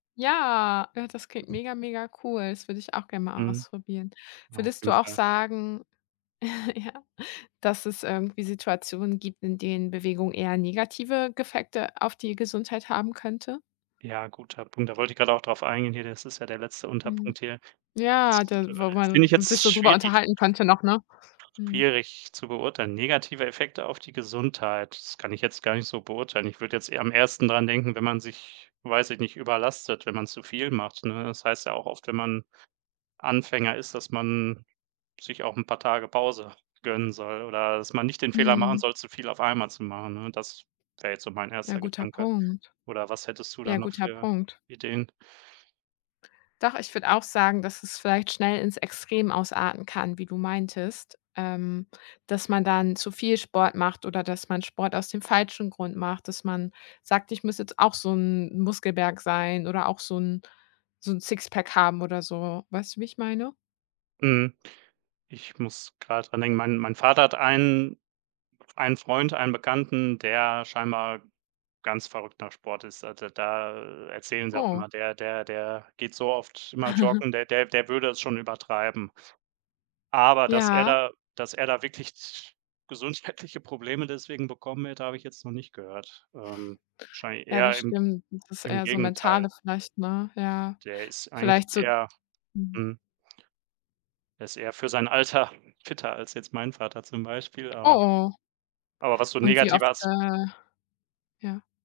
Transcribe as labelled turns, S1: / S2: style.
S1: Ja. Ja, das klingt mega, mega cool. Das würd' ich auch gern mal
S2: Mhm.
S1: ausprobieren.
S2: Ja, auf
S1: Würdest du
S2: jeden
S1: auch
S2: Fall.
S1: sagen ja, dass es irgendwie Situationen gibt, in denen Bewegung eher negative g Effekte auf die Gesundheit haben könnte?
S2: Ja, guter Punkt. Da wollte ich grad auch drauf eingehen hier. Das ist ja der letzte
S1: Mhm,
S2: Unterpunkt hier. Das,
S1: ja, da wo
S2: äh, finde ich
S1: man sich
S2: jetzt
S1: so drüber
S2: schwierig
S1: unterhalten könnte noch, ne? Mhm.
S2: schwierig zu beurteilen. Negative Effekte auf die Gesundheit, das kann ich jetzt gar nicht so beurteilen. Ich würd' jetzt eher am ehesten dran denken, wenn man sich, weiß ich nicht, überlastet, wenn man zu viel macht, ne? Das heißt ja auch oft, wenn man Anfänger ist, dass man sich auch 'n paar Tage Pause gönnen soll oder dass man nicht den Fehler machen
S1: Mhm.
S2: soll, zu viel auf einmal zu machen, ne? Das wär' jetzt so mein
S1: Ja,
S2: erster
S1: guter
S2: Gedanke.
S1: Punkt.
S2: Oder was hättest du da
S1: Ja,
S2: noch
S1: guter
S2: für
S1: Punkt.
S2: Ideen?
S1: Doch, ich würd' auch sagen, dass es vielleicht schnell ins Extrem ausarten kann, wie du meintest, ähm, dass man dann zu viel Sport macht oder dass man Sport aus dem falschen Grund macht, dass man sagt: „Ich muss jetzt auch so 'n Muskelberg sein oder auch so 'n so 'n Sixpack haben oder so.“ Weißt du, wie ich meine?
S2: Mhm. Ich muss gerade dran denken. Mein mein Vater hat ein einen Freund, einen Bekannten, der scheinbar ganz verrückt nach Sport ist. Also, da erzählen sie auch
S1: Oh.
S2: immer: Der der der geht so oft immer joggen, der der der würde es schon übertreiben. Aber dass er
S1: Ja.
S2: da dass er da wirklich z gesundheitliche Probleme deswegen bekommen wird, hab' ich jetzt noch nicht gehört. Ähm, wahrscheinlich
S1: Ja,
S2: eher
S1: das
S2: im
S1: stimmt. Das ist
S2: im
S1: eher so
S2: Gegenteil.
S1: Mentale vielleicht, ne? Ja.
S2: Der ist eigentlich
S1: Vielleicht so
S2: eher
S1: mhm.
S2: mhm. Der ist eher für sein Alter fitter als jetzt mein Vater zum Beispiel, aber
S1: Oh
S2: Aber was so
S1: Und wie
S2: negative
S1: oft,
S2: As
S1: äh ja.